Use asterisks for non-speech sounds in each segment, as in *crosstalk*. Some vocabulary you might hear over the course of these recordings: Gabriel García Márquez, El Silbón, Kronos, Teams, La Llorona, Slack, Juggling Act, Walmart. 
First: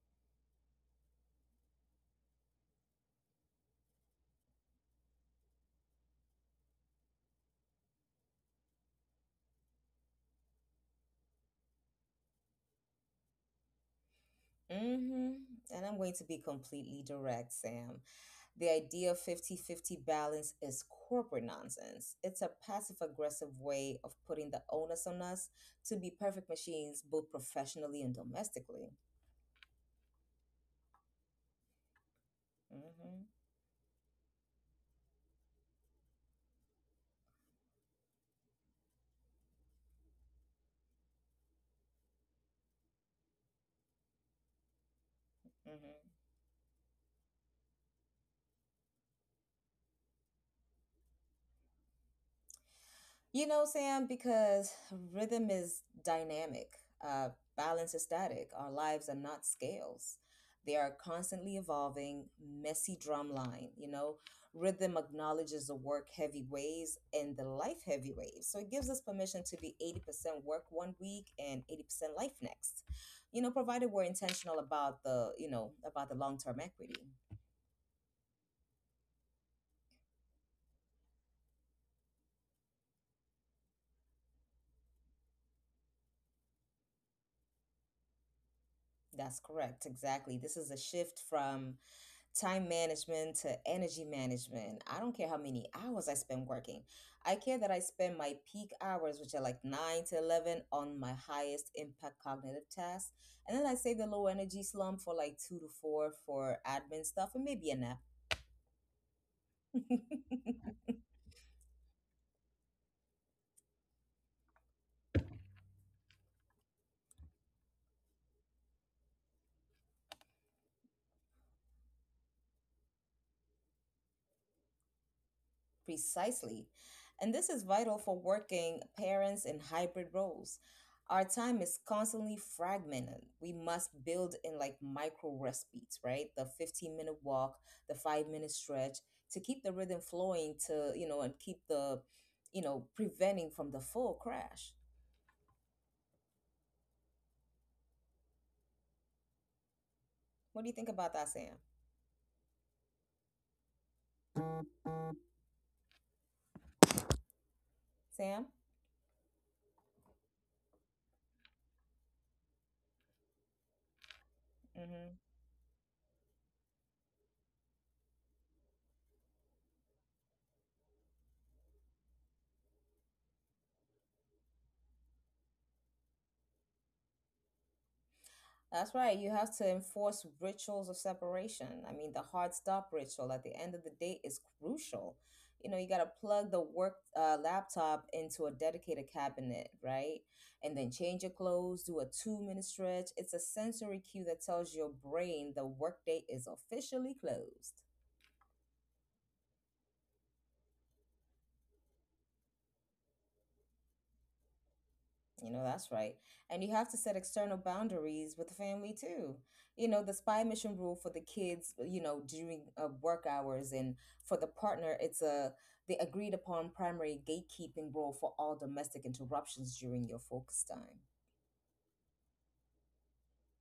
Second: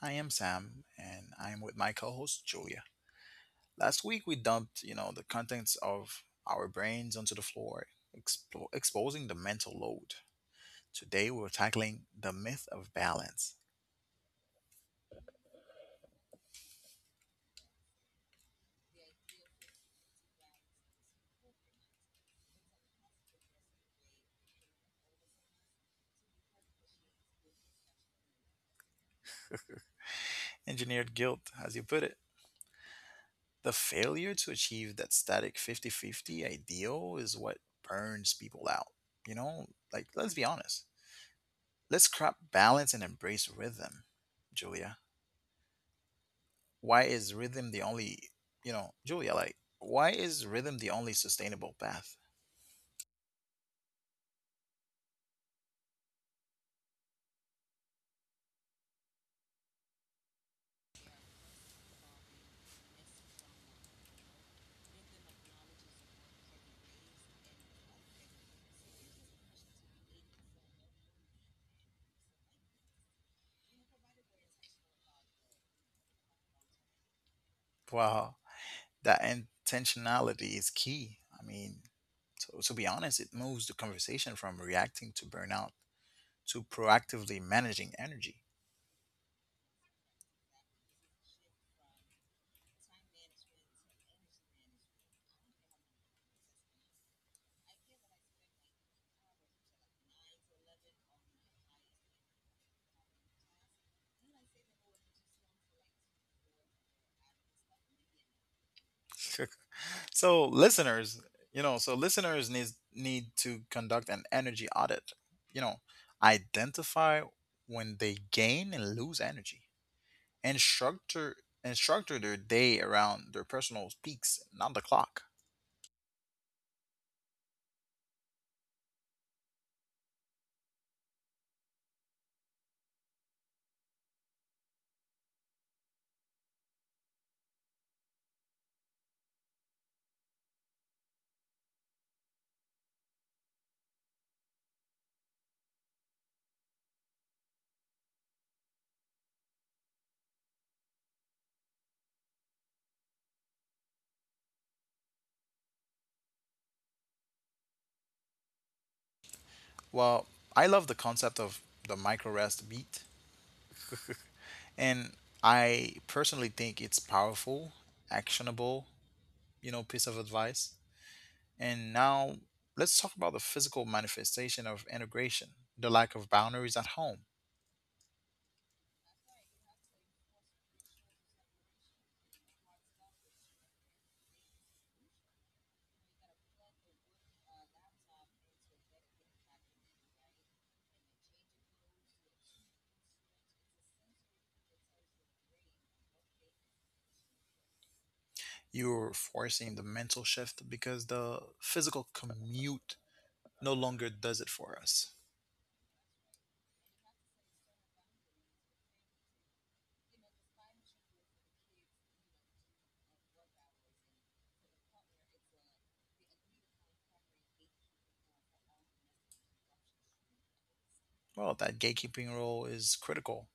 I am Sam and I am with my co-host Julia. Last week we dumped, you know, the contents of our brains onto the floor, exposing the mental load. Today we're tackling the myth of balance, hmm And I'm going to be completely direct, Sam. The idea of 50-50 balance is corporate nonsense. It's a passive aggressive way of putting the onus on us to be perfect machines, both professionally and domestically. engineered guilt as you put it. hmm The failure to achieve that static 50-50 ideal is what burns people out. You know, like let's be honest. Let's scrap balance and embrace rhythm. Julia, hmm why is rhythm the only you know julia like why is rhythm the only sustainable path. You know, Sam, because rhythm is dynamic, uh, balance is static. Our lives are not scales. They are constantly evolving, messy drum line. You know, rhythm acknowledges the work heavy waves and the life heavy waves. So it gives us permission to be 80% work 1 week and 80% life next. Provided we're intentional about the long term equity. Wow, that intentionality is key. I mean, so to be honest, it moves the conversation from reacting to burnout to proactively managing energy. That's correct. Exactly. This is a shift from time management to energy management. I don't care how many hours I spend working. I care that I spend my peak hours, which are like 9 to 11, on my highest impact cognitive tasks. And then I save the low energy slump for like 2 to 4 for admin stuff and maybe a nap. So *laughs* listeners you know so listeners need need to conduct an energy audit, you know, identify when they gain and lose energy, and structure and structure their day around their personal peaks, not the clock. Precisely. And this is vital for working parents in hybrid roles. Our time is constantly fragmented. We must build in like micro rest beats, right? The 15-minute walk, the 5 minute stretch to keep the rhythm flowing and keep the, preventing from the full crash. What do you think about that, Sam? Sam? Well, I love the concept of the micro rest beat, and Mm-hmm. I personally think it's powerful, actionable, you know, piece of advice. And now let's talk about the physical manifestation of integration, the lack of boundaries at home. That's right. You have to enforce rituals of separation. I mean, the hard stop ritual at the end of the day is crucial. You know, you got to plug the work laptop into a dedicated cabinet, right? And then change your clothes, do a 2 minute stretch. It's a sensory cue that tells your brain the workday is officially closed. You're forcing the mental shift because the physical commute no longer does it for us. You know, that's right. And you have to set external boundaries with the family too. You know, the spy mission rule for the kids, you know, during work hours, and for the partner, it's a the agreed upon primary gatekeeping role for all domestic interruptions during your focus time. Well, that gatekeeping role is critical.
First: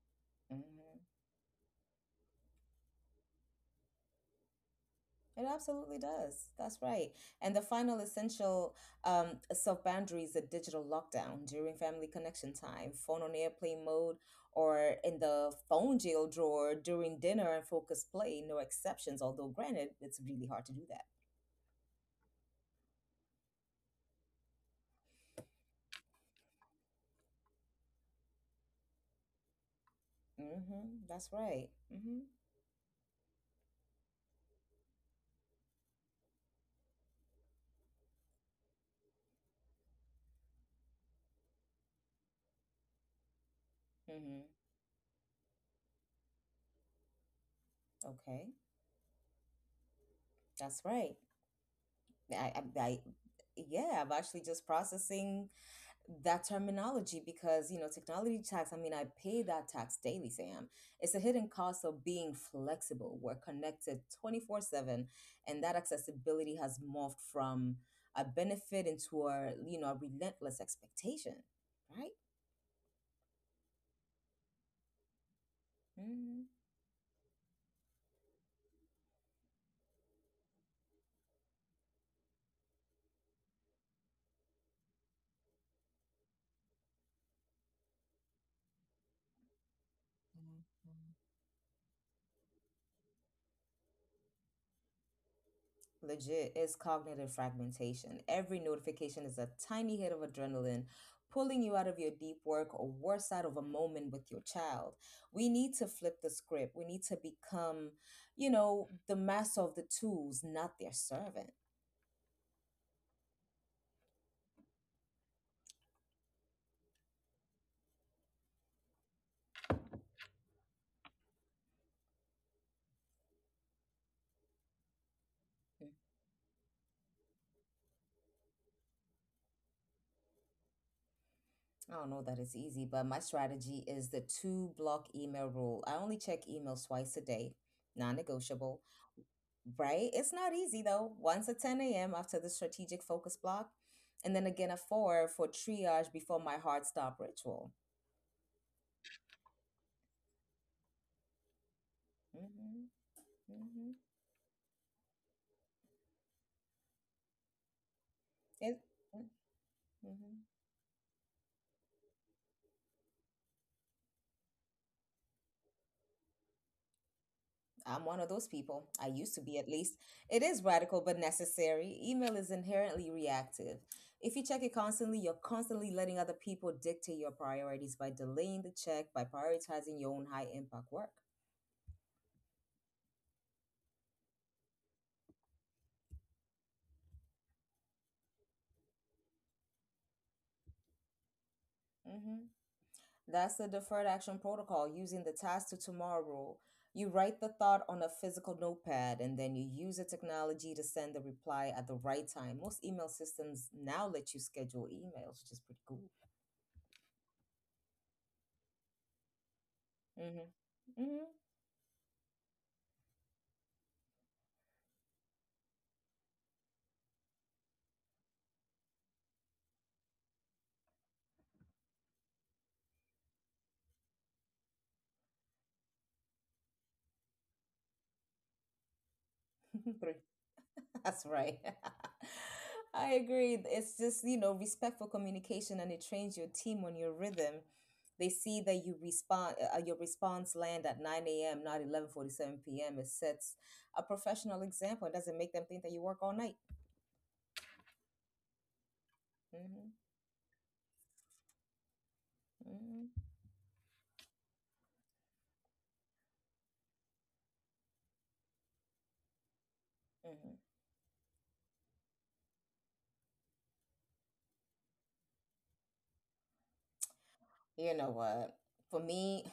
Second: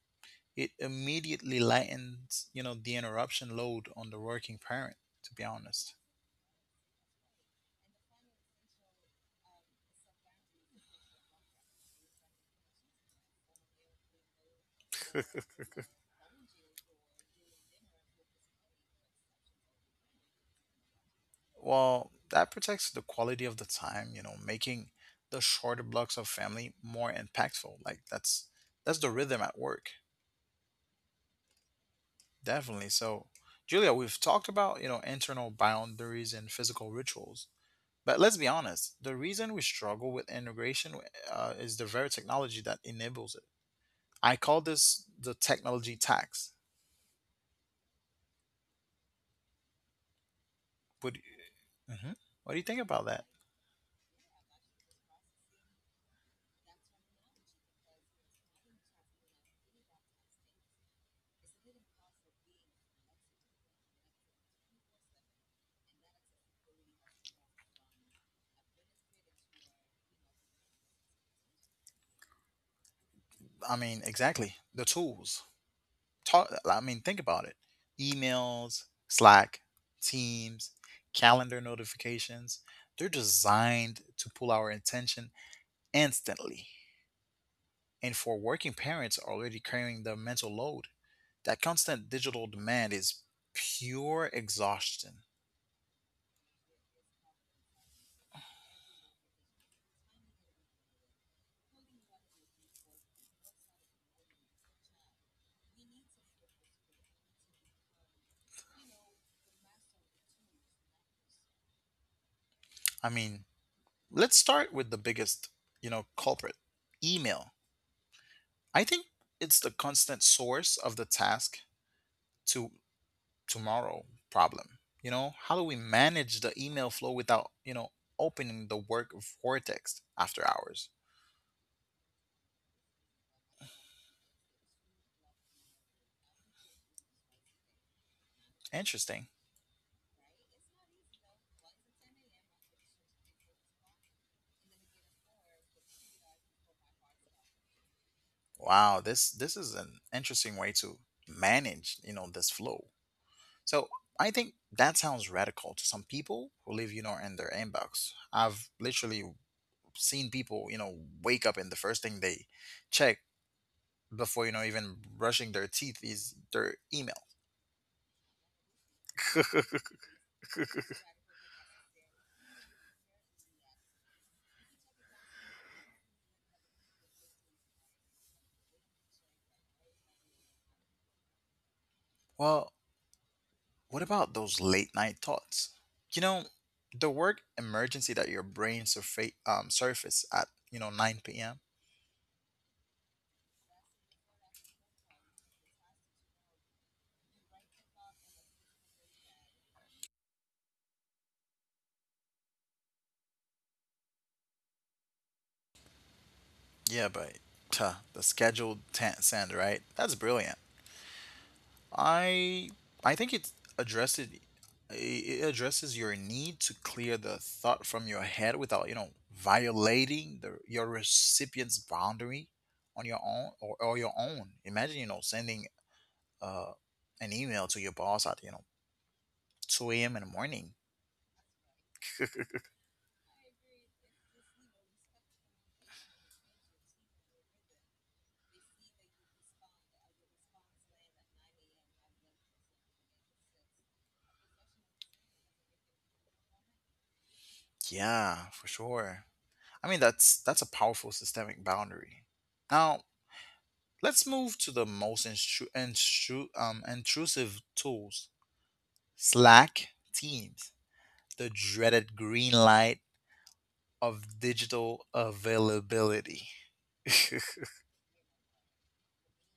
It Mhm. immediately lightens, you know, the interruption load on the working parent, to be It honest. absolutely does. That's right. And the final essential self boundary is a digital lockdown during family connection time, phone on airplane mode, or in the phone jail drawer during dinner and focused play. No exceptions, although, granted, it's really hard to do that. Well, that protects the quality of the time, you know, making the shorter blocks of family more impactful. Like that's the rhythm at work. Mm-hmm. That's right. Mm-hmm. Definitely. So, Julia, we've talked about, you know, internal boundaries and physical rituals. But let's be honest, the reason we struggle with integration is the very technology that enables it. I Mm-hmm. call this the technology tax. Okay. That's right. Would— Mhm. What I, do you I, think I, about that? yeah, I'm actually just processing that terminology because, you know, technology tax. I mean, I pay that tax daily, Sam. It's a hidden cost of being flexible. We're connected 24/7 and that accessibility has morphed from a benefit into, a a relentless expectation, right? I mean, exactly. The tools. hmm Talk, I mean, think about it. Emails, Slack, Teams, calendar notifications. They're designed to pull our attention instantly. And for working parents already carrying the mental load, that constant digital demand is pure exhaustion. Legit is cognitive fragmentation. Every notification is a tiny hit of adrenaline pulling you out of your deep work or worse out of a moment with your child. We need to flip the script. We need to become, the master of the tools, not their servant. I mean, let's start with the biggest, you know, culprit, email. I think it's the constant source of the task to tomorrow problem. You know, how do we Mhm. manage the email flow without, you know, opening the work vortex after hours? I don't know that it's easy, but my strategy is the two block email rule. I only check emails twice a day, non negotiable, Interesting. right? It's not easy though. Once at 10 a.m. after the strategic focus block, and then again at 4 for triage before my hard stop ritual. Wow, this is an interesting way to manage, you know, this flow. Mm-hmm, So mm-hmm. I think that sounds radical to some people who live, you know, in their inbox. I've It, literally seen mm-hmm. people, you know, wake up and the first thing they check before, you know, even brushing their teeth is their email. I'm one of those people. I used to be at least. It is radical but necessary. Email is inherently reactive. If you check it constantly, you're constantly letting other people dictate your priorities by delaying the check, by prioritizing your own high impact work. Well, what about those late night thoughts? You know, the work emergency that your brain surface at, you know, 9 p.m.? hmm that's the deferred action protocol using the task to tomorrow rule. You write the thought on a physical notepad and then you use the technology to send the reply at the right time. Most email systems now let you schedule emails, which is pretty cool. Yeah, but the scheduled send, right? That's Mm-hmm. brilliant. Mm-hmm. I I think addresses it addresses your need to clear the thought from your head without, you know, violating the your recipient's boundary on your own or your own. Imagine, you know, sending uh, an email to your boss at, you know, 2 *laughs* a.m. Three. in the morning. That's right. *laughs* *laughs* I agree. It's just, you know, respectful communication and it trains your team on your rhythm. They see that you respond, your response land at 9 a.m., not 11:47 p.m. It sets a professional example. It doesn't make them think that you work all night. Yeah, for sure. I hmm mean, that's a powerful systemic boundary. Now, hmm let's move to the most intrusive tools. Slack, Teams, hmm the dreaded green light of digital availability. *laughs* You know what? For me,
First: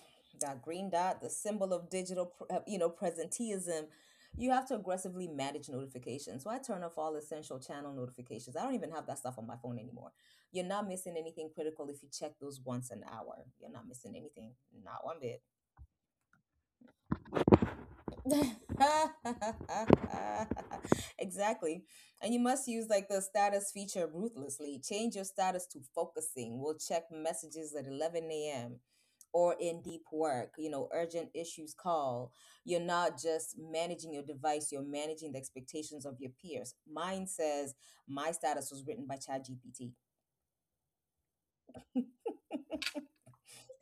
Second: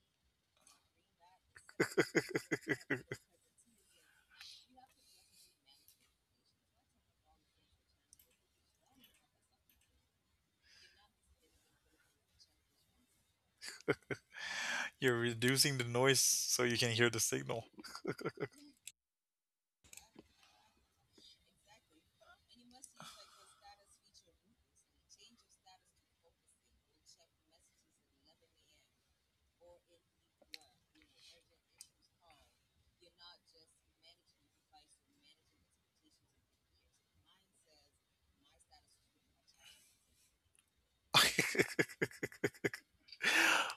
that green dot, the symbol of digital, you know, presenteeism, you have to aggressively manage notifications. So I turn off all essential channel notifications. I don't even have that stuff on my phone anymore. You're not missing anything critical if you check those once an hour. You're not missing anything, not one You're bit. reducing the noise so you can hear the signal. *laughs* Exactly. And you must use like the status feature ruthlessly. Change your status to focusing. We'll check messages at 11 a.m. or in deep work, you know, urgent issues call. You're not just managing your device, you're managing the expectations of your peers. Mine says my status was written by ChatGPT. *laughs*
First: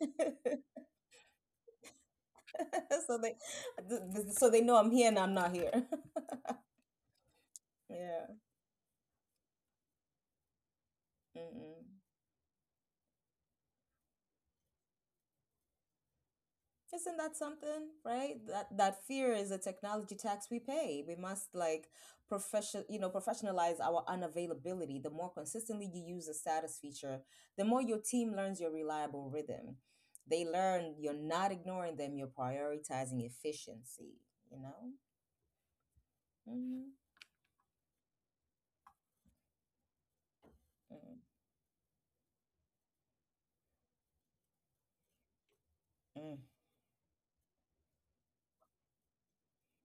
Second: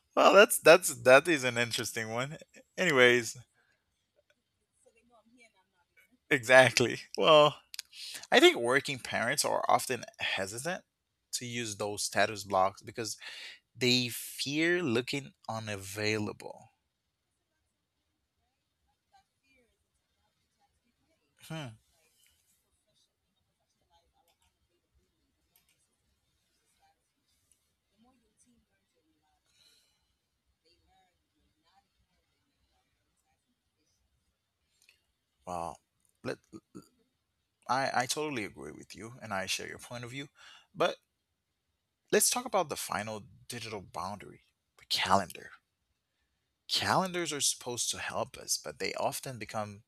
*laughs* Well, that is an interesting one. So they Anyways, so they know I'm here and I'm not here. *laughs* exactly. Well, Yeah. I think working parents are often hesitant to use Mm-mm. those status blocks because they fear looking unavailable. Isn't that something, right? That that fear is a technology tax we pay. We must Hmm. like professionalize our unavailability. The more consistently you use the status feature, the more your team learns your reliable rhythm. They learn you're not ignoring them, you're prioritizing efficiency, you know? Wow. Let— Mm-hmm. I totally agree with you and I share your point of view. But Mm-hmm. let's talk about the final digital boundary, the calendar. Mm-hmm. Calendars are supposed to help us, but they often become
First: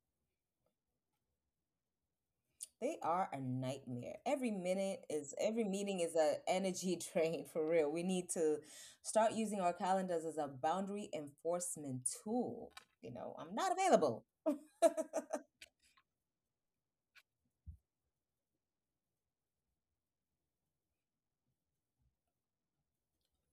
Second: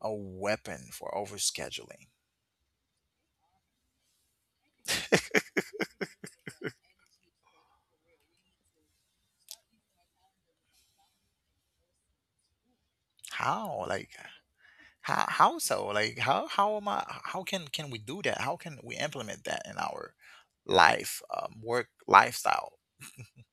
a weapon for overscheduling. They are a nightmare. Every meeting is a energy *laughs* drain for real. We need to start using our calendars as a boundary enforcement tool. You *laughs* know, I'm not How? Like, available. how so? Like how am I how can we do that? How can we implement that in our life, work lifestyle?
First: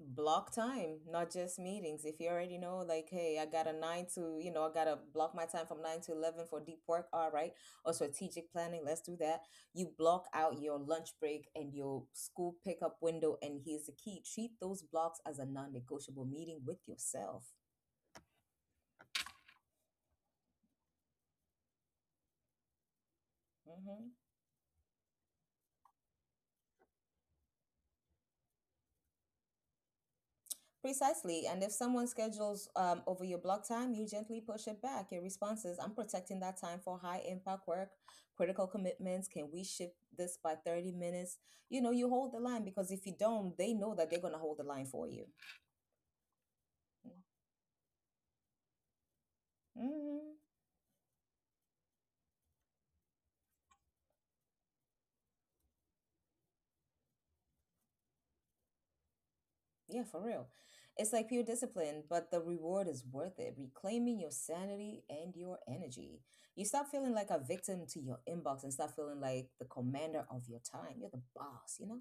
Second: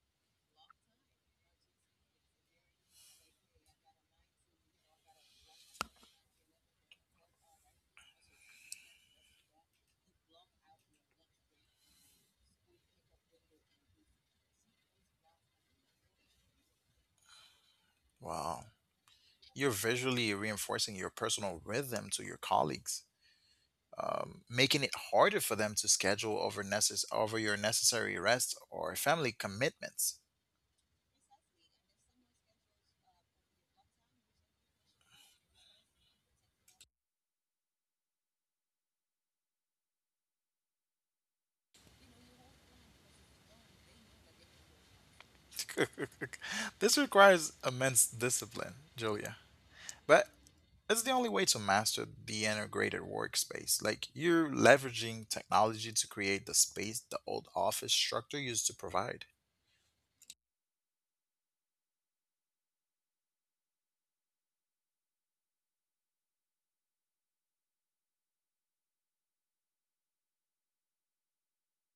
Block time, not just meetings. If you already know, like, hey, I got a nine to, you know, I gotta block my time from 9 to 11 for deep work. All right, or strategic planning. Let's do that. You block out your lunch break and your school pickup window, and here's the key: treat those blocks as a non-negotiable meeting with yourself. Wow. You're visually reinforcing your personal rhythm to your colleagues, hmm making it harder for them to schedule over over your necessary rest or family commitments. Precisely. And if someone schedules over your block time, you gently push it back. Your response is, I'm protecting that time for high impact work, critical commitments. Can we shift this by 30 minutes? You know, you hold the line because if you don't, they know that they're going to hold the line for you. *laughs* This requires immense discipline, Julia. But hmm it's the only way to master the integrated workspace. Like, you're leveraging technology to create the space the old office structure used to provide. Yeah, for real. It's like pure discipline, but the reward is worth it. Reclaiming your sanity and your energy. You stop feeling like a victim to your inbox and start feeling like the commander of your time. You're the boss, you know?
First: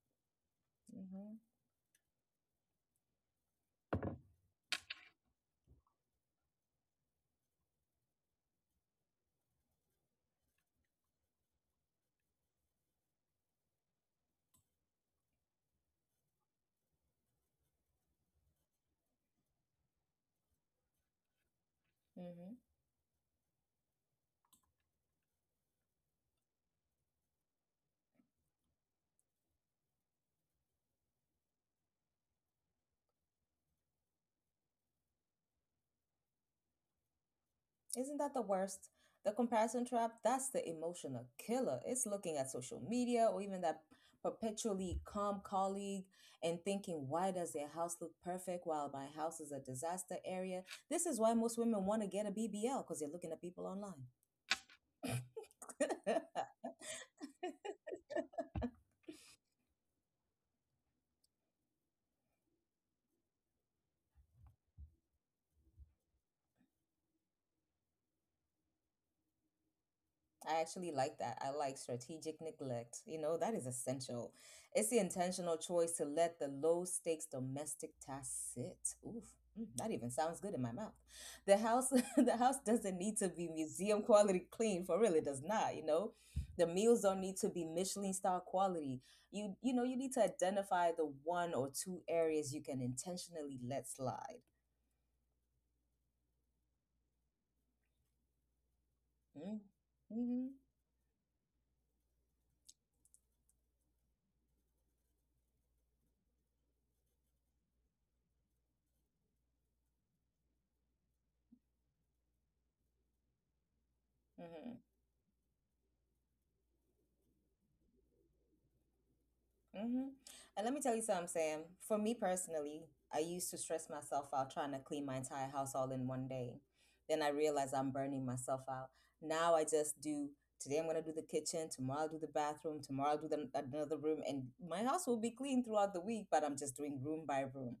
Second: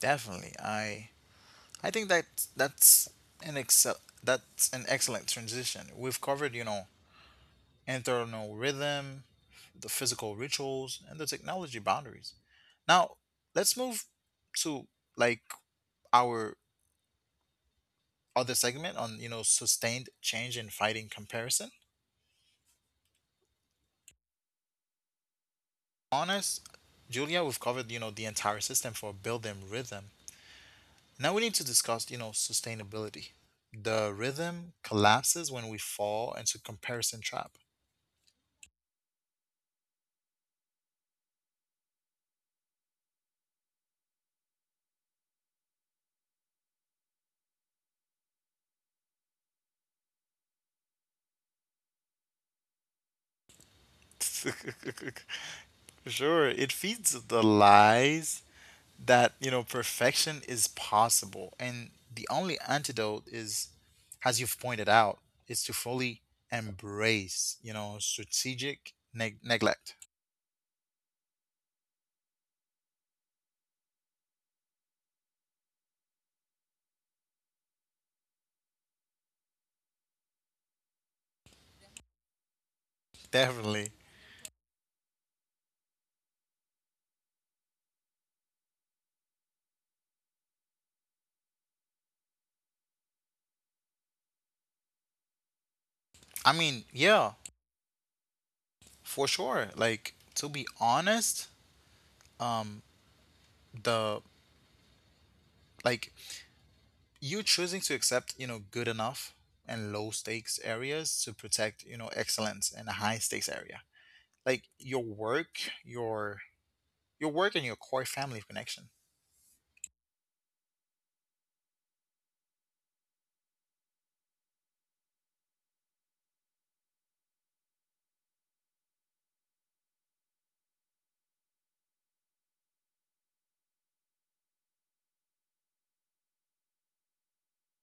Definitely. I Mm-hmm. I think that that's an excel that's an excellent transition. We've covered, you know, internal rhythm, the physical rituals, and the technology boundaries. Now let's move to, like, our other segment on, you know, sustained change and fighting comparison. hmm Honest, Julia, we've covered, you know, the entire system for building rhythm. Now we need to discuss, you know, sustainability. The rhythm collapses when we fall into comparison trap. Isn't that the worst? The comparison trap, that's the emotional killer. It's looking at social media or even that perpetually calm colleague and thinking, why does their house look perfect while my house is a disaster area? This is why most women want to get a BBL because they're looking at people online. *laughs* *laughs* Sure, it feeds the lies that, you know, perfection is possible. And the only antidote is, as you've pointed out, is to fully embrace, you know, strategic neglect. I actually like that. I like strategic neglect. You know, that is essential. It's the intentional choice to let the low stakes domestic tasks sit. Oof, mm, that even sounds good in my mouth. The house *laughs* the house doesn't need to be Definitely. museum quality clean for real. It does not, you know. The meals don't need to be Michelin star quality. You know, you need to identify the one or two areas you can intentionally let slide. I mean, yeah, for Mm-hmm. sure. Like, to Mm-hmm. be honest, um the like you choosing to accept, you know, good enough and low stakes areas to protect, you know, excellence in a high stakes area. Like Mm-hmm. your work, your your work and your core family connection. Mm-hmm. And let me tell you something, Sam. For me personally, I used to stress myself out trying to clean my entire house all in 1 day. Then I realized I'm burning myself out. Now I just do today. I'm going to do the kitchen, tomorrow I'll do the bathroom, tomorrow I'll do the, another room, and my house will be clean throughout the week, but I'm just doing room by room.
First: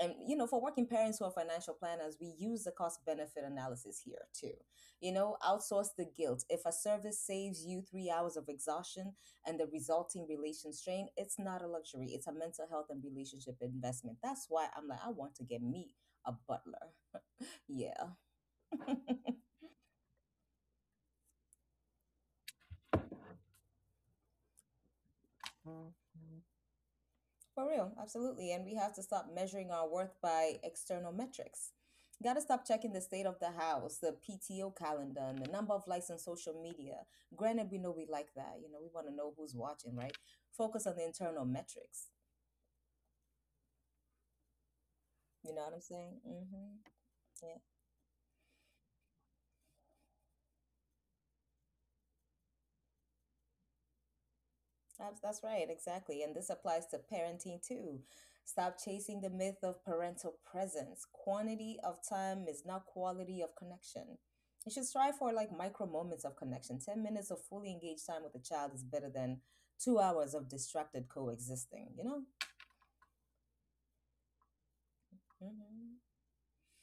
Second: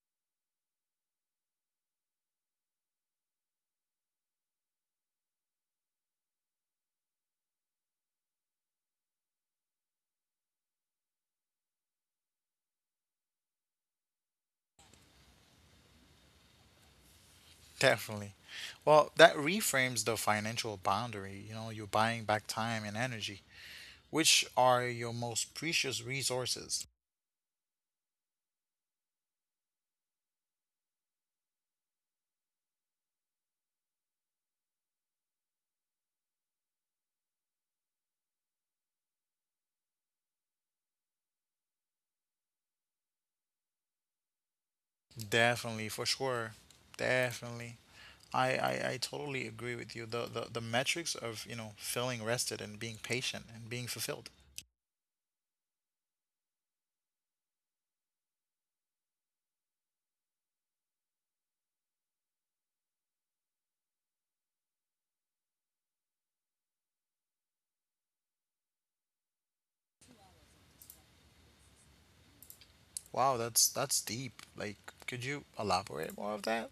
And, you know, for working parents who are financial planners, we use the cost benefit analysis here too. You know, outsource the guilt. If a service saves you 3 hours of exhaustion, and the resulting relation strain, it's not a luxury. It's a mental health and relationship investment. That's why I'm like, I want to get me a butler. Yeah. Definitely. *laughs* Well, that reframes the financial boundary. You know, you're buying back time and energy, which are your most precious resources. For real, absolutely. And we have to stop measuring our worth by external metrics. Got to stop checking the state of the house, the PTO calendar, and the number of likes on social media. Granted, we know we like that. You know, we want to know who's watching, right? Focus on the internal metrics. You know what I'm Definitely, for saying? sure. Mm-hmm. Yeah. Definitely. I totally agree with you. The, the metrics of, you know, feeling rested and being patient and being fulfilled. That's right, exactly. And this applies to parenting too. Stop chasing the myth of parental presence. Quantity of time is not quality of connection. You should strive for like micro moments of connection. 10 minutes of fully engaged time with a child is better than 2 hours of distracted coexisting, you know? Wow, that's deep. Like, could you Mm-hmm. elaborate more of that?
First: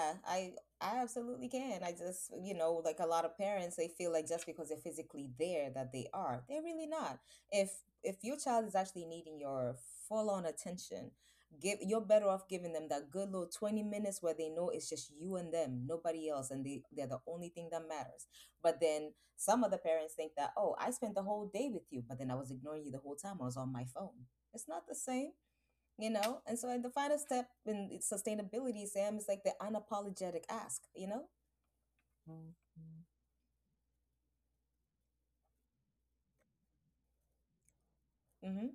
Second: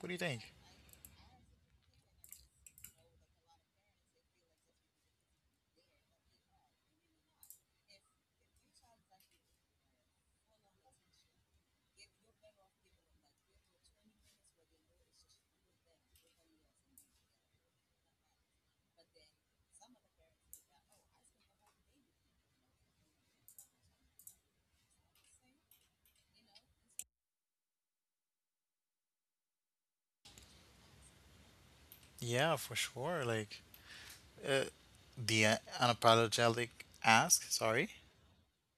What do you think? I absolutely can. I just, you know, like a lot of parents, they feel like just because they're physically there that they are. They're really not. If if your child is actually needing your full-on attention, give you're better off giving them that good little 20 minutes where they know it's just you and them, nobody else, and they're the only thing that matters. But then some of the parents think that, "Oh, I spent the whole day with you, but then I was ignoring you the whole time. I was on my phone." It's not the same. And so, like, the final step in sustainability, Sam, is like the unapologetic ask. Yeah, Mhm. for sure. Like, uh, the unapologetic ask, sorry. Mm-hmm.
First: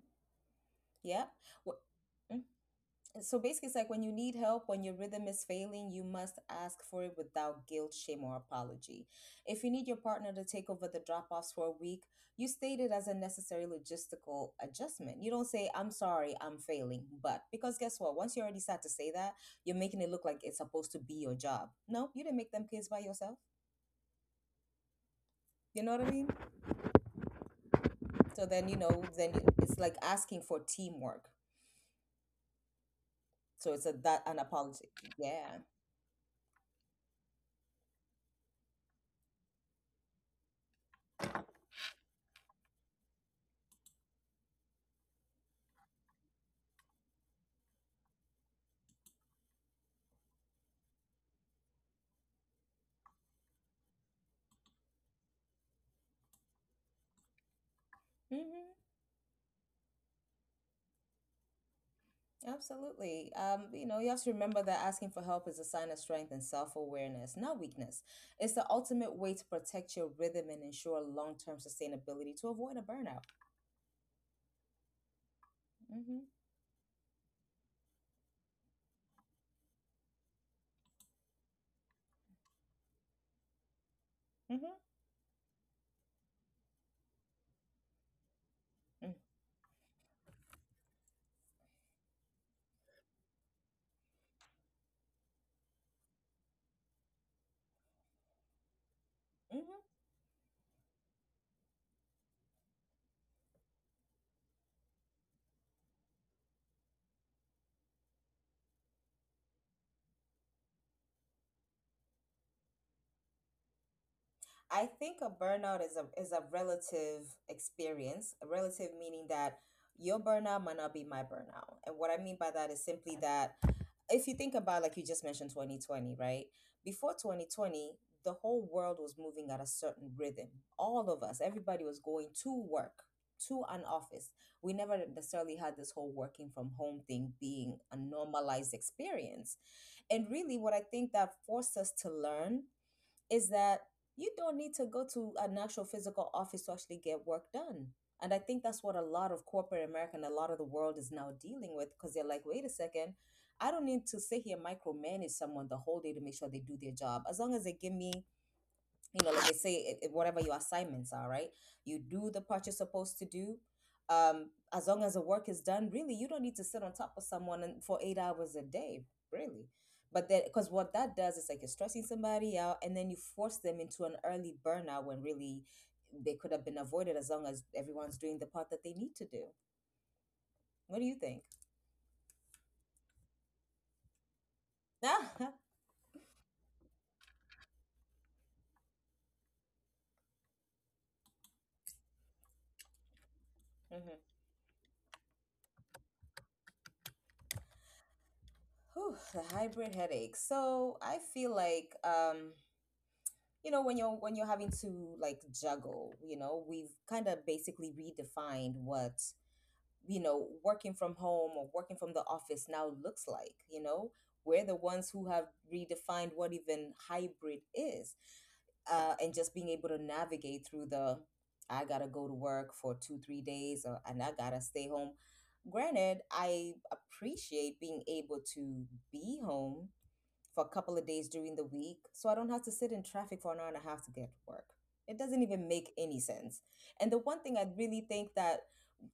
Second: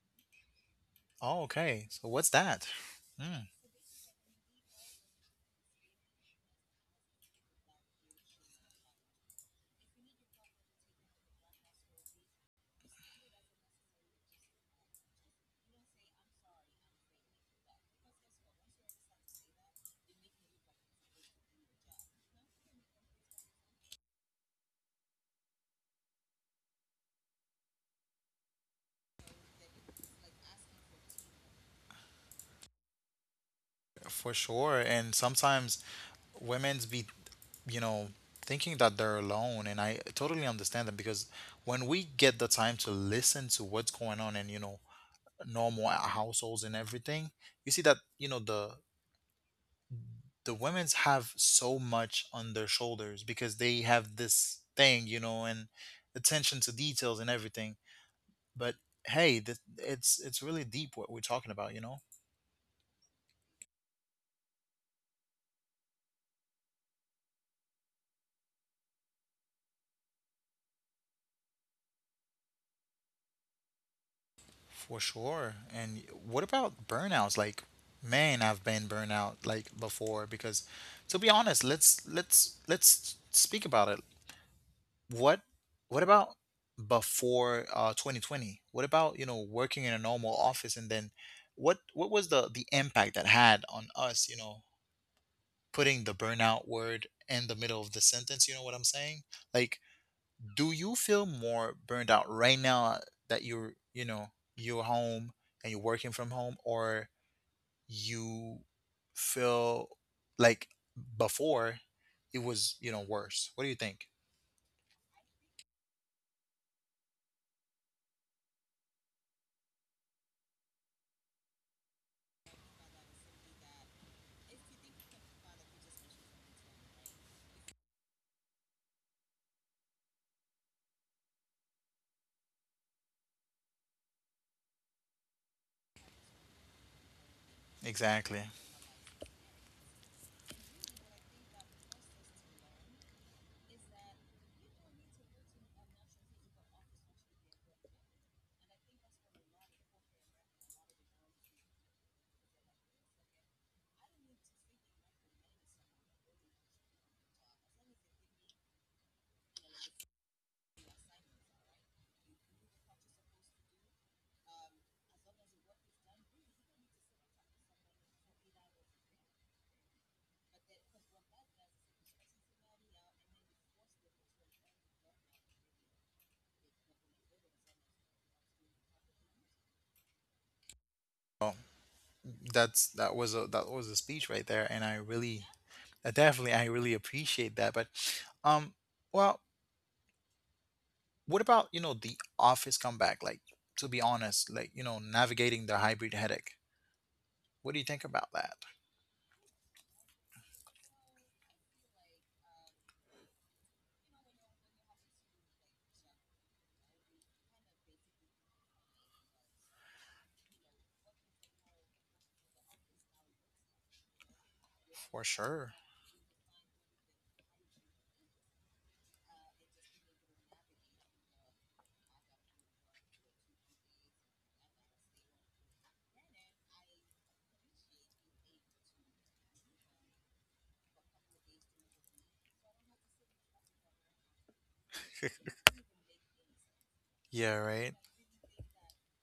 Yeah. Oh, okay. So what's Wh- mm. that? So Mm, basically, it's like, when you need help, when your rhythm is failing, you must ask for it without guilt, shame, or apology. If you need your partner to take over the drop-offs for a week, you state it as a necessary logistical adjustment. You don't say, "I'm sorry, I'm failing," but, because, guess what, once you already start to say that, you're making it look like it's supposed to be your job. No, you didn't make them kids by yourself. You know what I mean? So then, it's like asking for teamwork. So it's a that for an sure. apology. And Yeah. sometimes women's be, you know, thinking that they're alone. And I totally understand them, because when we get the time to listen to what's going on and, you know, normal households and everything, you see that, you know, the women's have so much on their shoulders, because they have this thing, you know, and attention to details and everything. But Mm-hmm. hey, it's really deep what we're talking about, you know. Absolutely. You have to remember that asking for help is a sign of strength and self-awareness, not weakness. It's the ultimate way to protect your rhythm and ensure long-term sustainability, to avoid a burnout. For sure. And Mm-hmm. what about burnouts? Like, man, I've been burnout like before because, to be honest, let's speak about it. Mm-hmm. what what about before 2020? What about, you know, working in a normal office and then what was the impact that had on us, you know, putting the burnout word in the middle of the sentence, you know what I'm saying? Like, Mm-hmm. do you feel more burned out right now that you're, you know, you're home and you're working from home, or you feel like before it was, you know, worse? What do you think? I think a burnout is a relative experience. A relative meaning that your burnout might not be my burnout. And what I mean by that is simply that, if you think about, like you just mentioned, 2020, right? Before 2020, the whole world was moving at a certain rhythm. All of us, everybody was going to work, to an office. We never necessarily had this whole working from home thing being a Exactly. normalized experience. And really, what I think that forced us to learn is that you don't need to go to an actual physical office to actually get work done. And I think that's what a lot of corporate America and a lot of the world is now dealing with, because they're like, wait a second, I don't need to sit here and micromanage someone the whole day to make sure they do their job. As long as they give me, like, they say whatever your assignments are, right, you do the part you're supposed to do. As long as the work is done, really, you don't need to sit on top of someone and for 8 hours a day, really. But then, because what that does is, like, you're stressing somebody out, and then you force them into an early burnout, when really they could have been avoided, as long as everyone's doing the part that they need to do. What do you think? that's that was a speech right there, and I really— *laughs* definitely, I really appreciate that. But um well, what about, you know, the office comeback? Like, to be Mhm. honest, like, you know, navigating the hybrid headache, what do you think about that? Whew, the hybrid headache. So I feel like, when you're having to, like, juggle, we've kind of basically redefined what, working from home or working from the office now looks like. We're the ones For who have sure. redefined what even hybrid is. And just being able to navigate through the I gotta go to work for 2-3 days, and I gotta stay home. Granted, I appreciate being able to be home for a couple of days during the week so I don't have to sit in traffic for an hour and a half to get to work. It doesn't even make any sense. And the one Yeah, thing I right. really think that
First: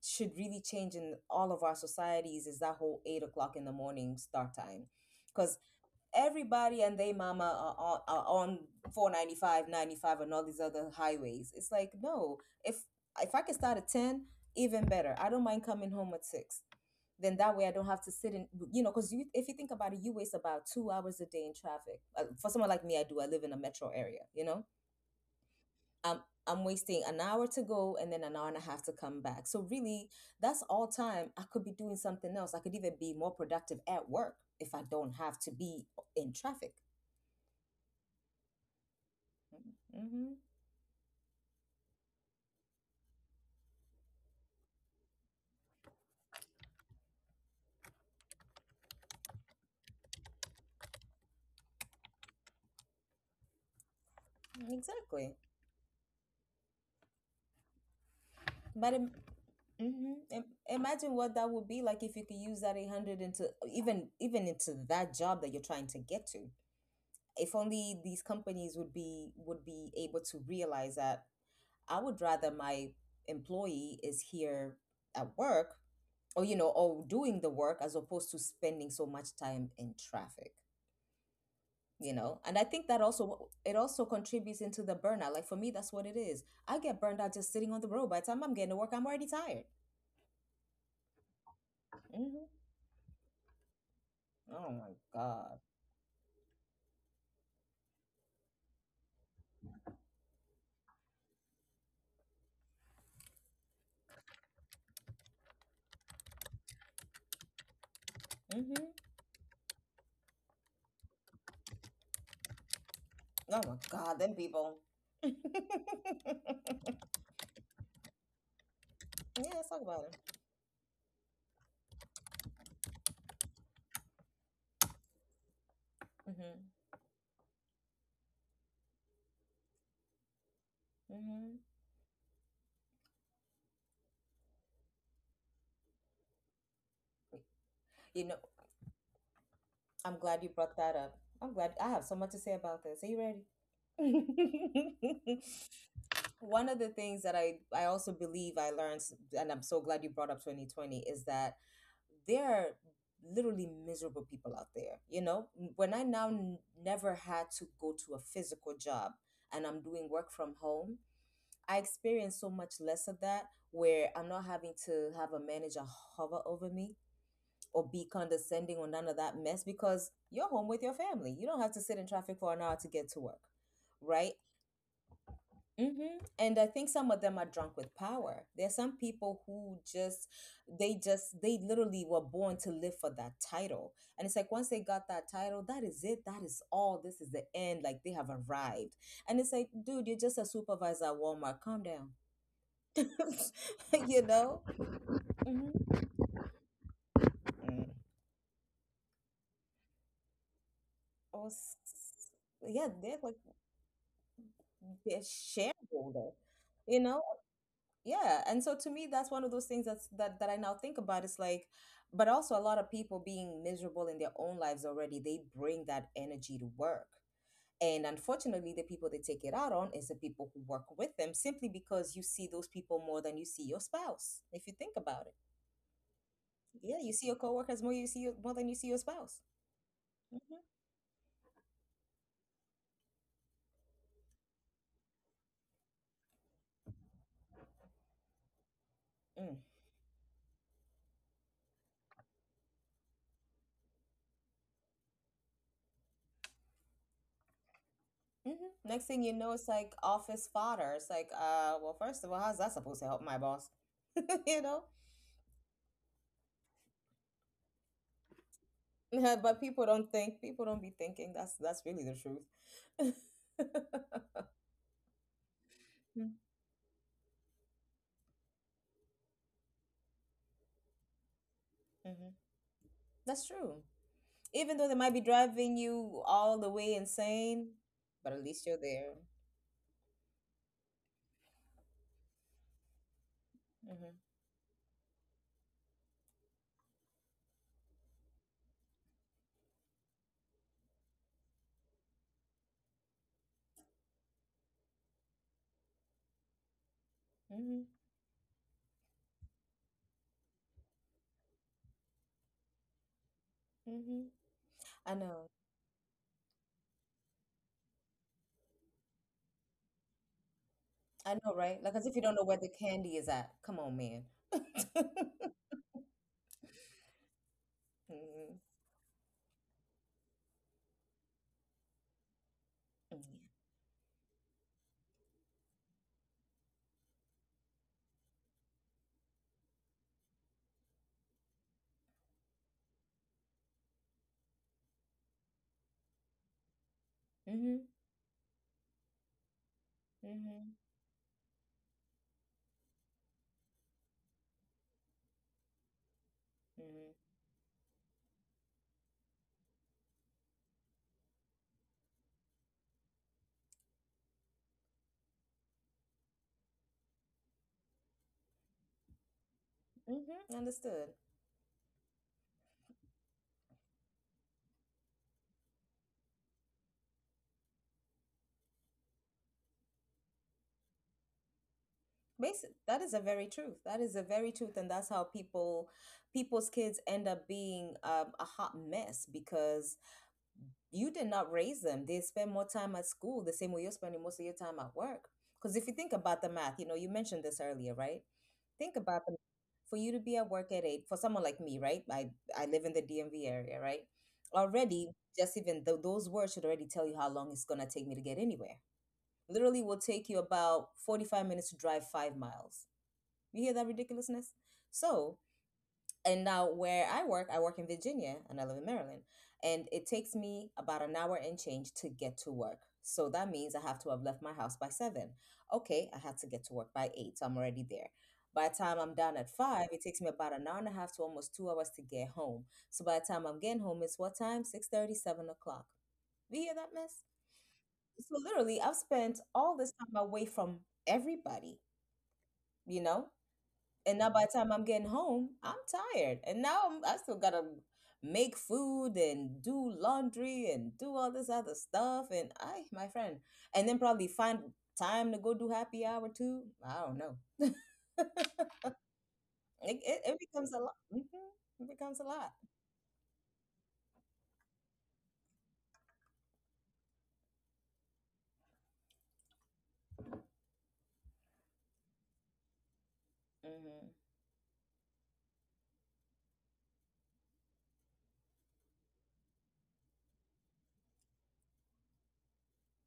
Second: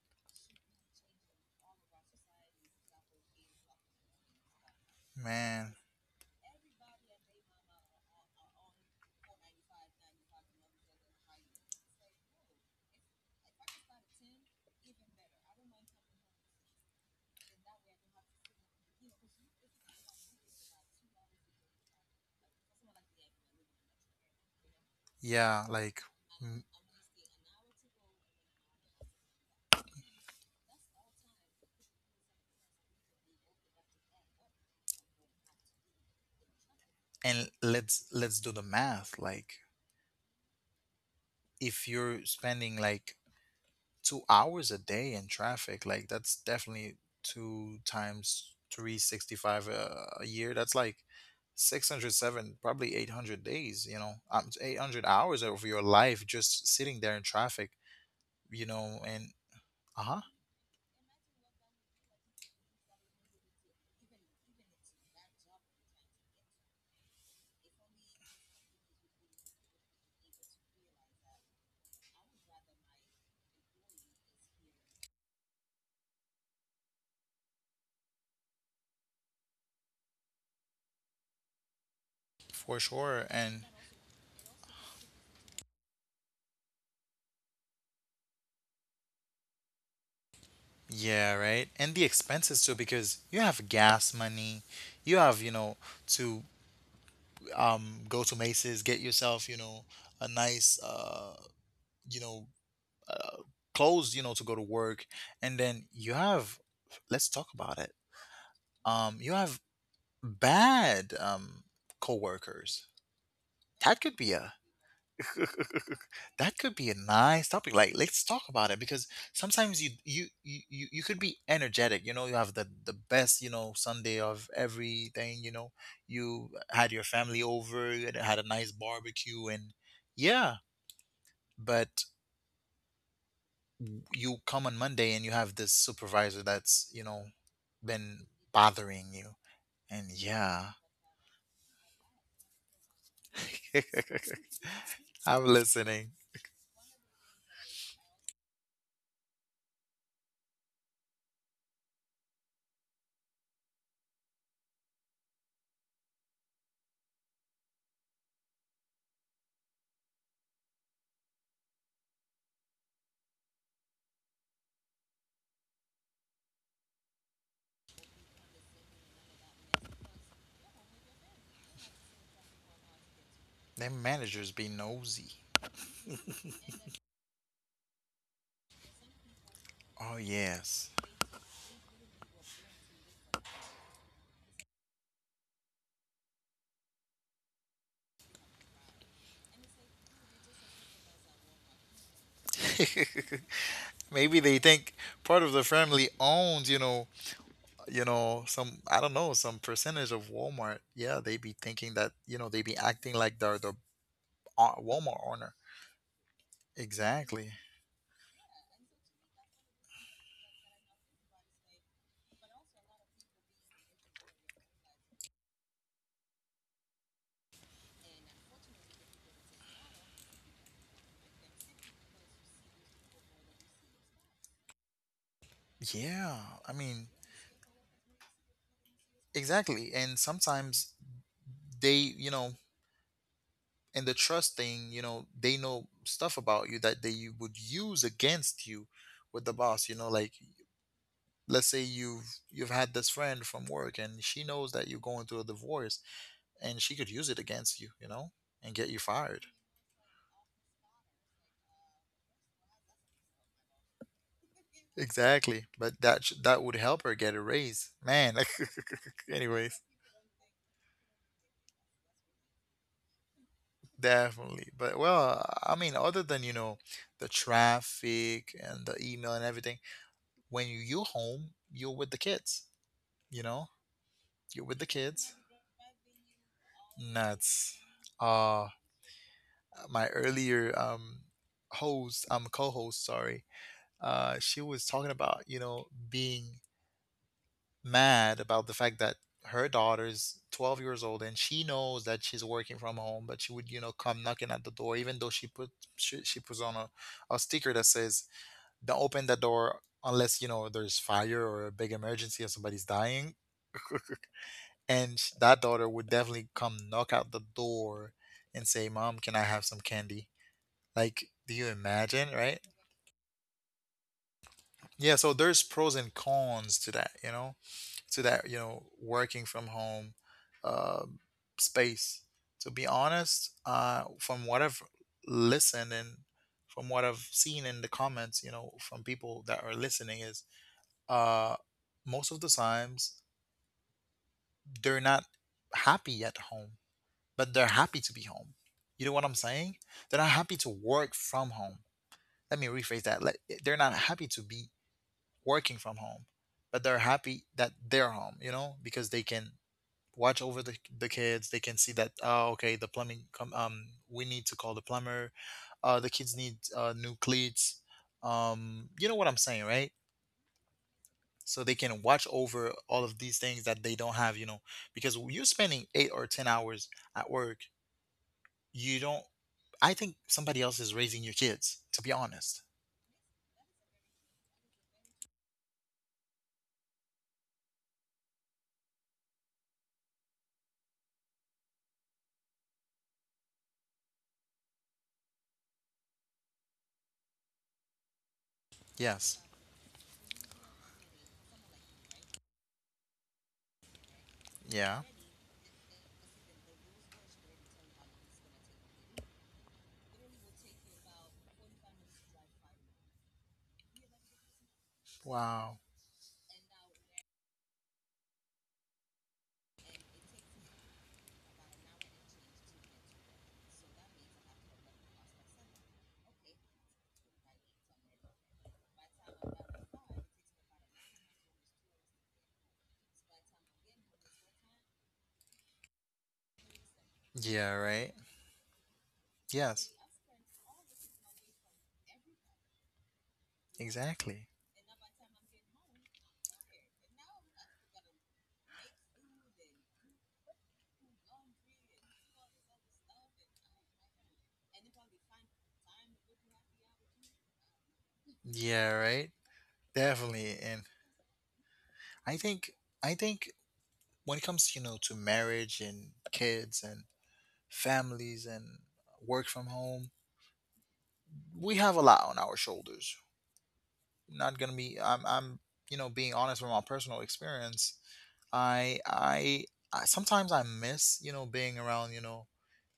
should really change in all of our societies is that whole 8 o'clock in the morning start time. Because Man. everybody and they mama are on 495, 95, and all these other highways. It's like, no, if if I can start at 10, even better. I don't mind coming home at 6. Then that way I don't have to sit in, because you if you think about it, you waste about 2 hours a day in traffic. For someone like me, I live in a metro area. Yeah. Like, um, I'm mm, wasting an hour to go and then an hour and a half to come back, so really, that's all time I could be doing something else. I could even be more productive at work if I don't have to be in traffic. and let's do the math. Like, Mm-hmm. if you're spending like 2 hours a day in traffic, like, that's definitely two times 365 a year. That's like 607, probably 800 days, you know, 800 Exactly. hours of your life just sitting there in traffic, you But know. And uh-huh, mm-hmm, imagine what that would be like if you could use that 800 into even into that job that you're trying to get to. If only these companies would be able to realize that I would rather my employee is here at work, or, or doing the work, as opposed to spending so much time in traffic. And I for think that sure. also, And it also contributes into the burnout. Like, for me, that's what it is. I get burned out just sitting on the road. By the time I'm getting to work, I'm already tired. yeah, right, and the Hmm. expenses too, because you have gas money, Oh my you have, god. you know, to, go to Macy's, get yourself, you know, a nice you know uh, clothes, you know, to go to work. And then you have— let's talk about it. Hmm. You have bad coworkers. Oh my That god, could them be a people. *laughs* Yeah, that could be a nice topic. Like, let's talk about it. Because let's talk sometimes, you about it. you you you you could be energetic, you know. You have the best, you know, Sunday of everything, you know. Hmm. You had your family over, you had a nice barbecue, and— yeah. Hmm. But you come on Monday and you have this supervisor that's, you know, you been know bothering you. And i'm glad you brought yeah. that up. I'm glad I have so much to say about this. Are you ready? *laughs* *laughs* I'm listening. One of the things that I also believe I learned, and I'm so glad you brought up 2020, is that there are literally miserable people out there. When I now never had to go to a physical job and I'm doing work from home, I experience so much less of that, where I'm not having to have a manager hover over me or be condescending or none of that mess, because you're home with your family. You don't have to sit in traffic for an hour to get to work. Them Right. managers be nosy. Hmm. And I think some of them are drunk with power. There are some people who Oh, just, yes. They literally were born to live for that title. And it's like, once they got that title, that is it. That is all. This is the end. Like, they have arrived. And it's like, dude, you're just a supervisor at Walmart. Calm down. *laughs* *laughs* You Maybe know? they think part of Hmm. the family owns, you know, some, I don't know, some percentage of Walmart. Yeah, Or, they be thinking that, you know, they yeah, be they're acting like, like they're the they're Walmart owner. shareholder. You know? Exactly. Yeah, and so to me that's one of those things that's, that that I now think about. It's like, but also a lot of people being miserable in their own lives already, they bring that energy to work. And unfortunately, the people they take it out on is the people who work with them, simply because you see those people more than you see your spouse, if you think about it. Yeah. I Yeah, you mean, see your coworkers more. You see more than you see your spouse. exactly. And Hmm. sometimes they, you know, and the trust thing, you know, they know stuff about you that they would use against you with Mm. the boss, you know. Like, let's say you've had this friend from work, and she knows that you're going through a divorce, and she could use it against you, you know, Hmm. and get Next you thing you know, fired. it's like office fodder. It's like, well, first of all, how's that supposed to help my boss? *laughs* You know? Exactly. But that that would help her get a raise, man. *laughs* *laughs* But people Anyways, don't think. People don't be thinking. That's really the truth. *laughs* definitely. But well, I mean, other Hmm. than, you know, the traffic and the email and everything, when you home, you're with the kids, you That's know, true. you're with the Even though they might kids. be driving you all the way Nuts. insane, but at Uh, least you're there. my earlier host, co-host, sorry. Mm-hmm. She was talking about, you know, being mad about the fact that her daughter's 12 years old and she knows that she's working from home, but she would, you know, come knocking at the door even though she puts on a sticker Mm-hmm. that says, "Don't open the door unless, you know, there's fire or a big emergency or somebody's dying." Mm-hmm. I know. That daughter would definitely come knock out the door and say, "Mom, can I have some candy?" I Like, know, do right? you Like, as if you don't imagine, know where the right? candy is at. Come on, man. *laughs* Yeah, so there's pros and cons to that, you know, working from home um space. To be honest, from what I've listened and from what I've seen in the comments, you know, from people that are listening, is uh, most of the times they're not happy at home, Mm-hmm. but Mm-hmm. they're happy to be home. You know what I'm saying? They're not happy to Mm-hmm. work from home. Let me rephrase that. Like, they're not happy to be working from home, but they're Mm-hmm. happy that they're home, you know, because they can watch over the kids. They can see that, oh, okay, the plumbing, come, we need to call the plumber. The kids need new cleats. You know what I'm saying, right? Mm-hmm. Understood. So they can watch over all of these things that they don't have, you know, because you're spending 8 or 10 hours at work. You don't I think somebody else is raising your kids, to be honest. Basic, that is a very truth. That is a very truth, and that's how people, people's kids end up being, a hot mess, because you did not raise them. They spend more time at school, the same way you're spending most of your time at work. Because if you think about the math, you know, you mentioned this earlier, right? Think about the Yes. for you to be at work at 8. For someone like me, right? I live in the DMV area, right? Already, Yeah. just even those words should already tell you how long it's gonna take me to get anywhere. Literally, will take you about 45 minutes to drive 5 miles. You hear that ridiculousness? So, Wow. and now where I work in Virginia and I live in Maryland. And it takes me about an hour and change to get to work. So that means I have to have left my house by 7. Okay, I had to get to work by 8. So I'm already there. By the time I'm done at 5, it takes me about an hour and a half to almost 2 hours to get home. So by the time I'm getting home, it's what time? 6:30, 7 o'clock. You hear that mess? Yeah, right? So literally, I've spent all this Yes. time away from everybody, you know? And now by Exactly. the time I'm getting home, I'm tired. And now I still gotta make food and do laundry and do all this other stuff. And I, my friend, and then probably find time to go do happy hour too. I don't know. *laughs* it, Yeah, right? it, it Definitely. becomes a And lot. Hmm. It becomes a I lot. think I think when it comes, you know, to marriage and kids and families and work from home, we have a lot on our shoulders. Hmm. Not gonna be I'm you know, being honest from my personal experience. I i, I sometimes I miss, you know, being around, you know,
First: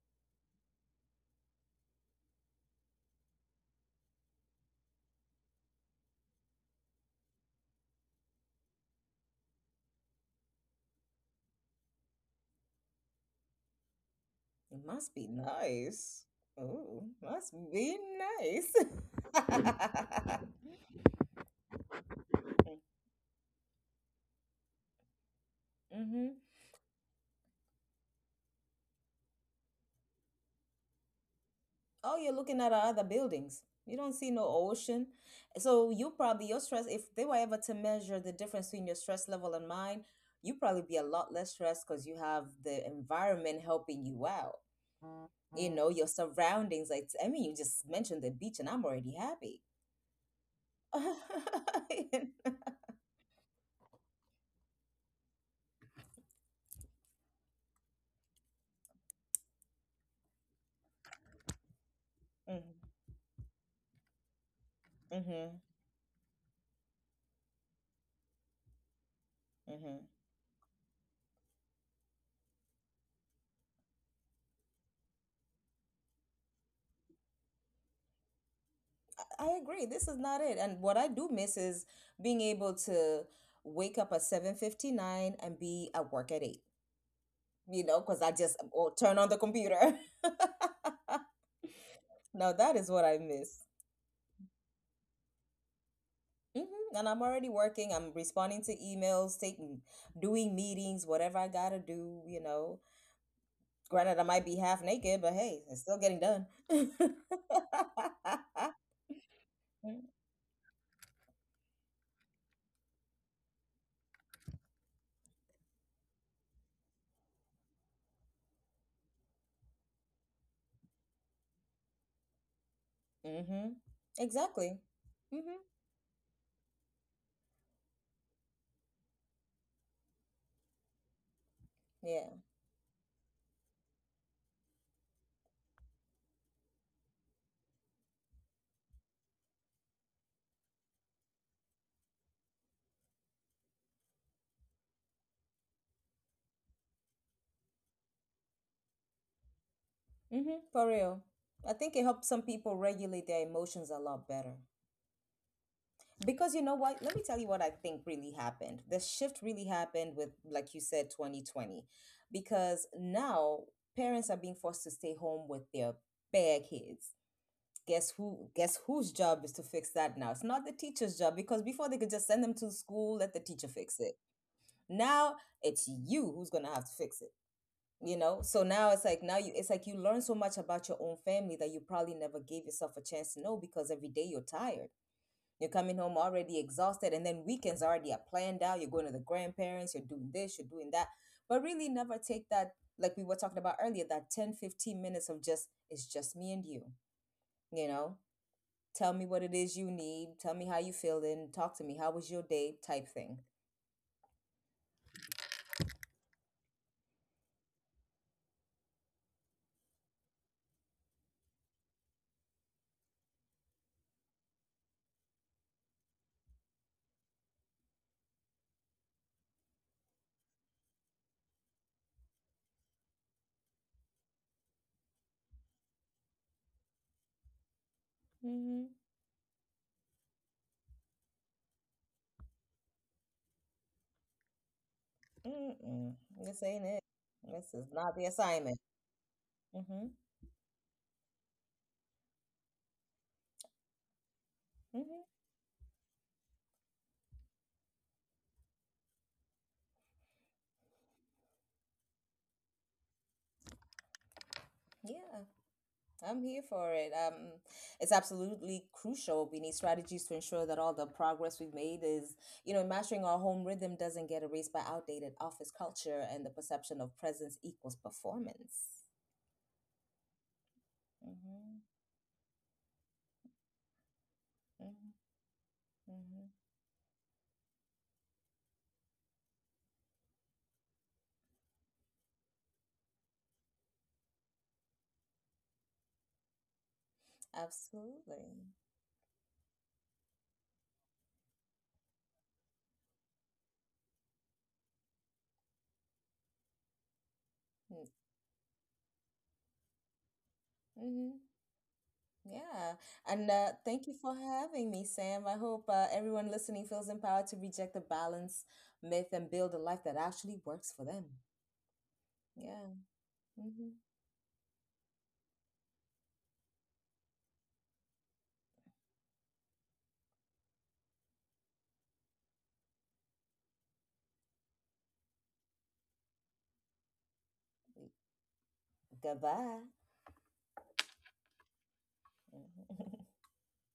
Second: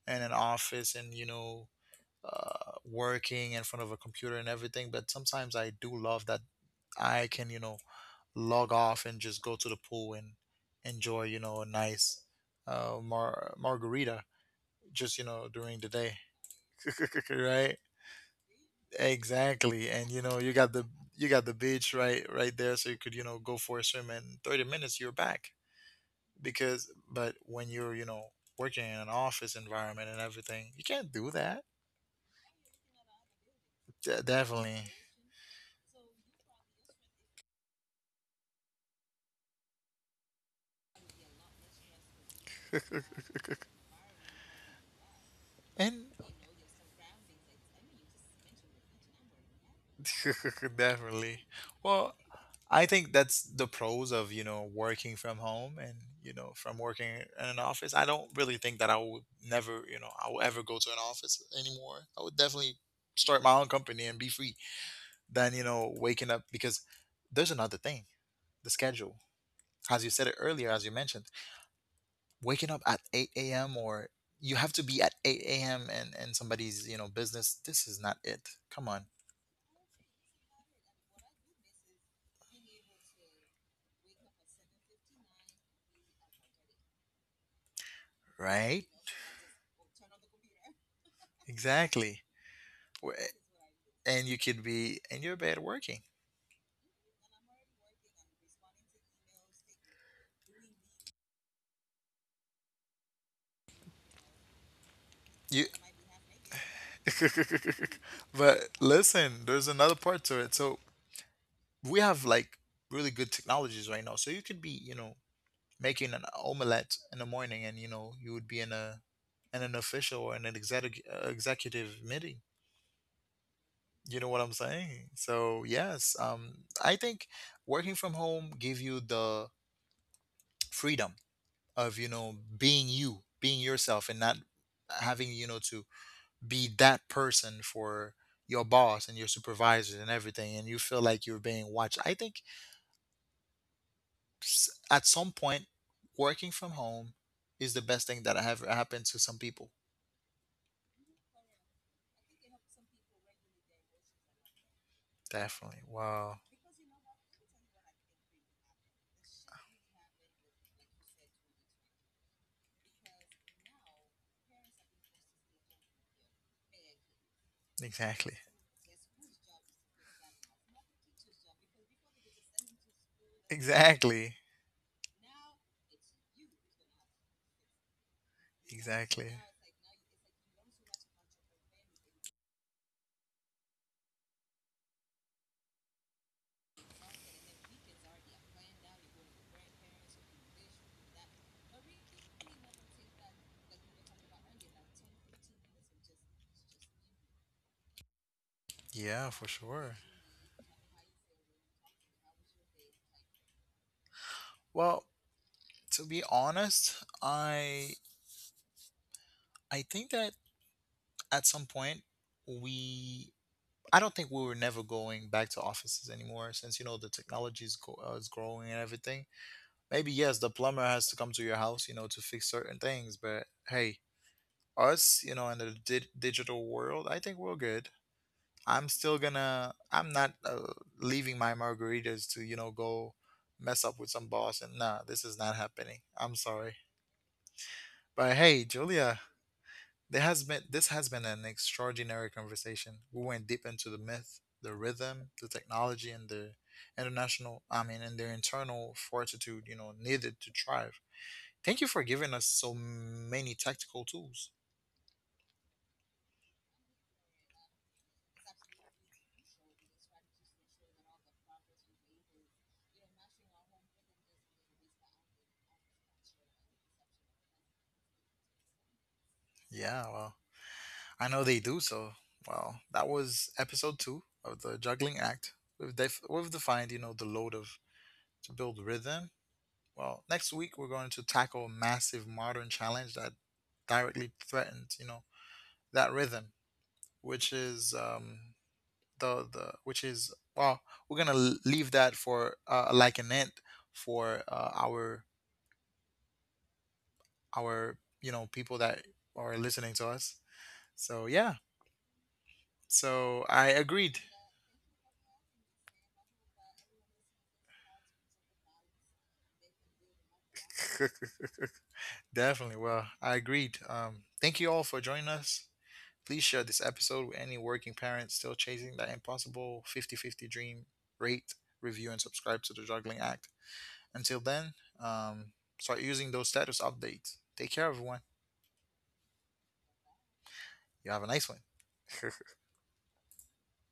in an office and, you know, working in front of a computer and everything, but sometimes I do love that I can, you know, log off and just go to the pool and enjoy, you know, a nice margarita It must just, you be know, during the day. nice. *laughs* Oh, must Right. be nice. Exactly. *laughs* And, you know, you got the beach, right there, so you could, you know, go for a swim in 30 minutes you're back. Mm-hmm. Because but when you're, you know, working in an office environment and everything, you can't do that. Oh, you're looking at other buildings. You don't see no Definitely. ocean. So you probably, your stress, if they were ever to measure the difference between your stress level and mine, you probably be a lot less stressed because you have the environment helping you out. You know, And your surroundings, like, I mean, you just mentioned the beach and I'm already happy. *laughs* definitely. *laughs* Well, I think that's the pros of, you know, working from home and, you know, from working in an office. I don't really think that I would never, you know, I will ever go to an office anymore. I would definitely Mhm, start my own company and be free. Than, mhm, you know, waking up because there's another thing: the schedule. mhm. As you said it earlier, as you mentioned, waking up at 8 a.m. or you have to be at 8 a.m. and somebody's, you know, business. This is not it. Come on. I agree. This is not it. And what I do miss is being able to wake up at 7:59 and be at work at eight. Because I just Right. will turn on the computer. Exactly. *laughs* Now that is what I Wh- miss. and you could be in your bed working. Hmm. And I'm already working. I'm responding to emails, doing meetings, whatever I gotta do. You know, granted, I might be half naked, but hey, You it's still getting done. *laughs* *laughs* But listen, there's another part to it. So we have, like, really good technologies right now, so you could be, you know, making an omelette in the morning, and you know, you would be in an official or in an executive meeting. Mm-hmm. You know what I'm Exactly. saying? Mm-hmm. So yes, I think working from home give you the freedom of, you Yeah. know, being you, being yourself, and not having, you know, to be that person for your boss and your supervisors and everything, and you feel like you're being watched. I think at some point, working from home is the best thing that have happened to some people. Mm-hmm. For real, I think it helps some people regulate their emotions a lot better. Definitely. Wow. Because you know what? Let me tell you what I think really happened. The shift really happened with, like you said, 2020, because now parents are being forced to stay home with their bare kids. Guess Exactly. who? Guess whose job is to fix that now? It's not the teacher's job, because before they could just send them to school, let the teacher fix it. Exactly. Now it's you who's gonna have to fix it. You know, so now it's like Exactly. now you it's like you learn so much about your own family that you probably never gave yourself a chance to know, because every day you're tired, you're coming home already exhausted, and then weekends already are planned out. You're going to the grandparents, you're doing this, you're doing that. But really, never take that, like we were talking about earlier, that 10-15 minutes of just, it's just me and you know? Tell me Yeah, what it for is you sure. need. Tell me how you feeling. Talk to me. How was your day? Type thing. Well, to be honest, I think that at some point we I don't think we were never going back to offices anymore since, you know, the technology is, is growing and everything. Maybe yes, the plumber has to come to your house, you know, to fix certain things, but hey, us, you know, in the digital world, I think we're good. Mm-hmm. I'm still gonna. I'm not leaving my margaritas to, you know, go mess up with some boss. And nah, this is not happening. Mm-mm. I'm This sorry, ain't it. This is not the but hey, assignment. Julia, Mm-hmm. there has been this has been an extraordinary conversation. We went deep into the myth, the Mm-hmm. rhythm, the technology, and the international, I mean, and their internal fortitude, you know, needed to thrive. Thank you for giving us so many tactical tools. Yeah. I'm here for it. It's absolutely crucial. We need strategies to ensure that all the progress we've made is, mastering our home rhythm doesn't get erased by outdated office culture and the perception of presence equals performance. Yeah, well, I know they Mm-hmm, do so. Wow, that was episode two of the mm-hmm. Juggling Act. Hmm. We've defined, you know, the load of to build rhythm. Well, next week we're going to tackle a massive modern challenge that directly threatens, you know, that rhythm, which is, Absolutely. Well, we're gonna leave that for like an end for our Mm, you know, people that are listening to us. So mm-hmm. yeah, Yeah. And so I thank you agreed. for having me, Sam. I hope everyone listening feels empowered to reject the balance myth and build a life that actually works for *laughs* them. Definitely. Yeah. Well, I agreed. Mm-hmm. Thank you all for joining us. Please share this episode with any working parent still chasing that impossible 50-50 dream. Rate, review, and subscribe to the Juggling Act. Until then, um, start using those status updates. Take care, everyone. Goodbye. You have a nice one. *laughs* Mhm.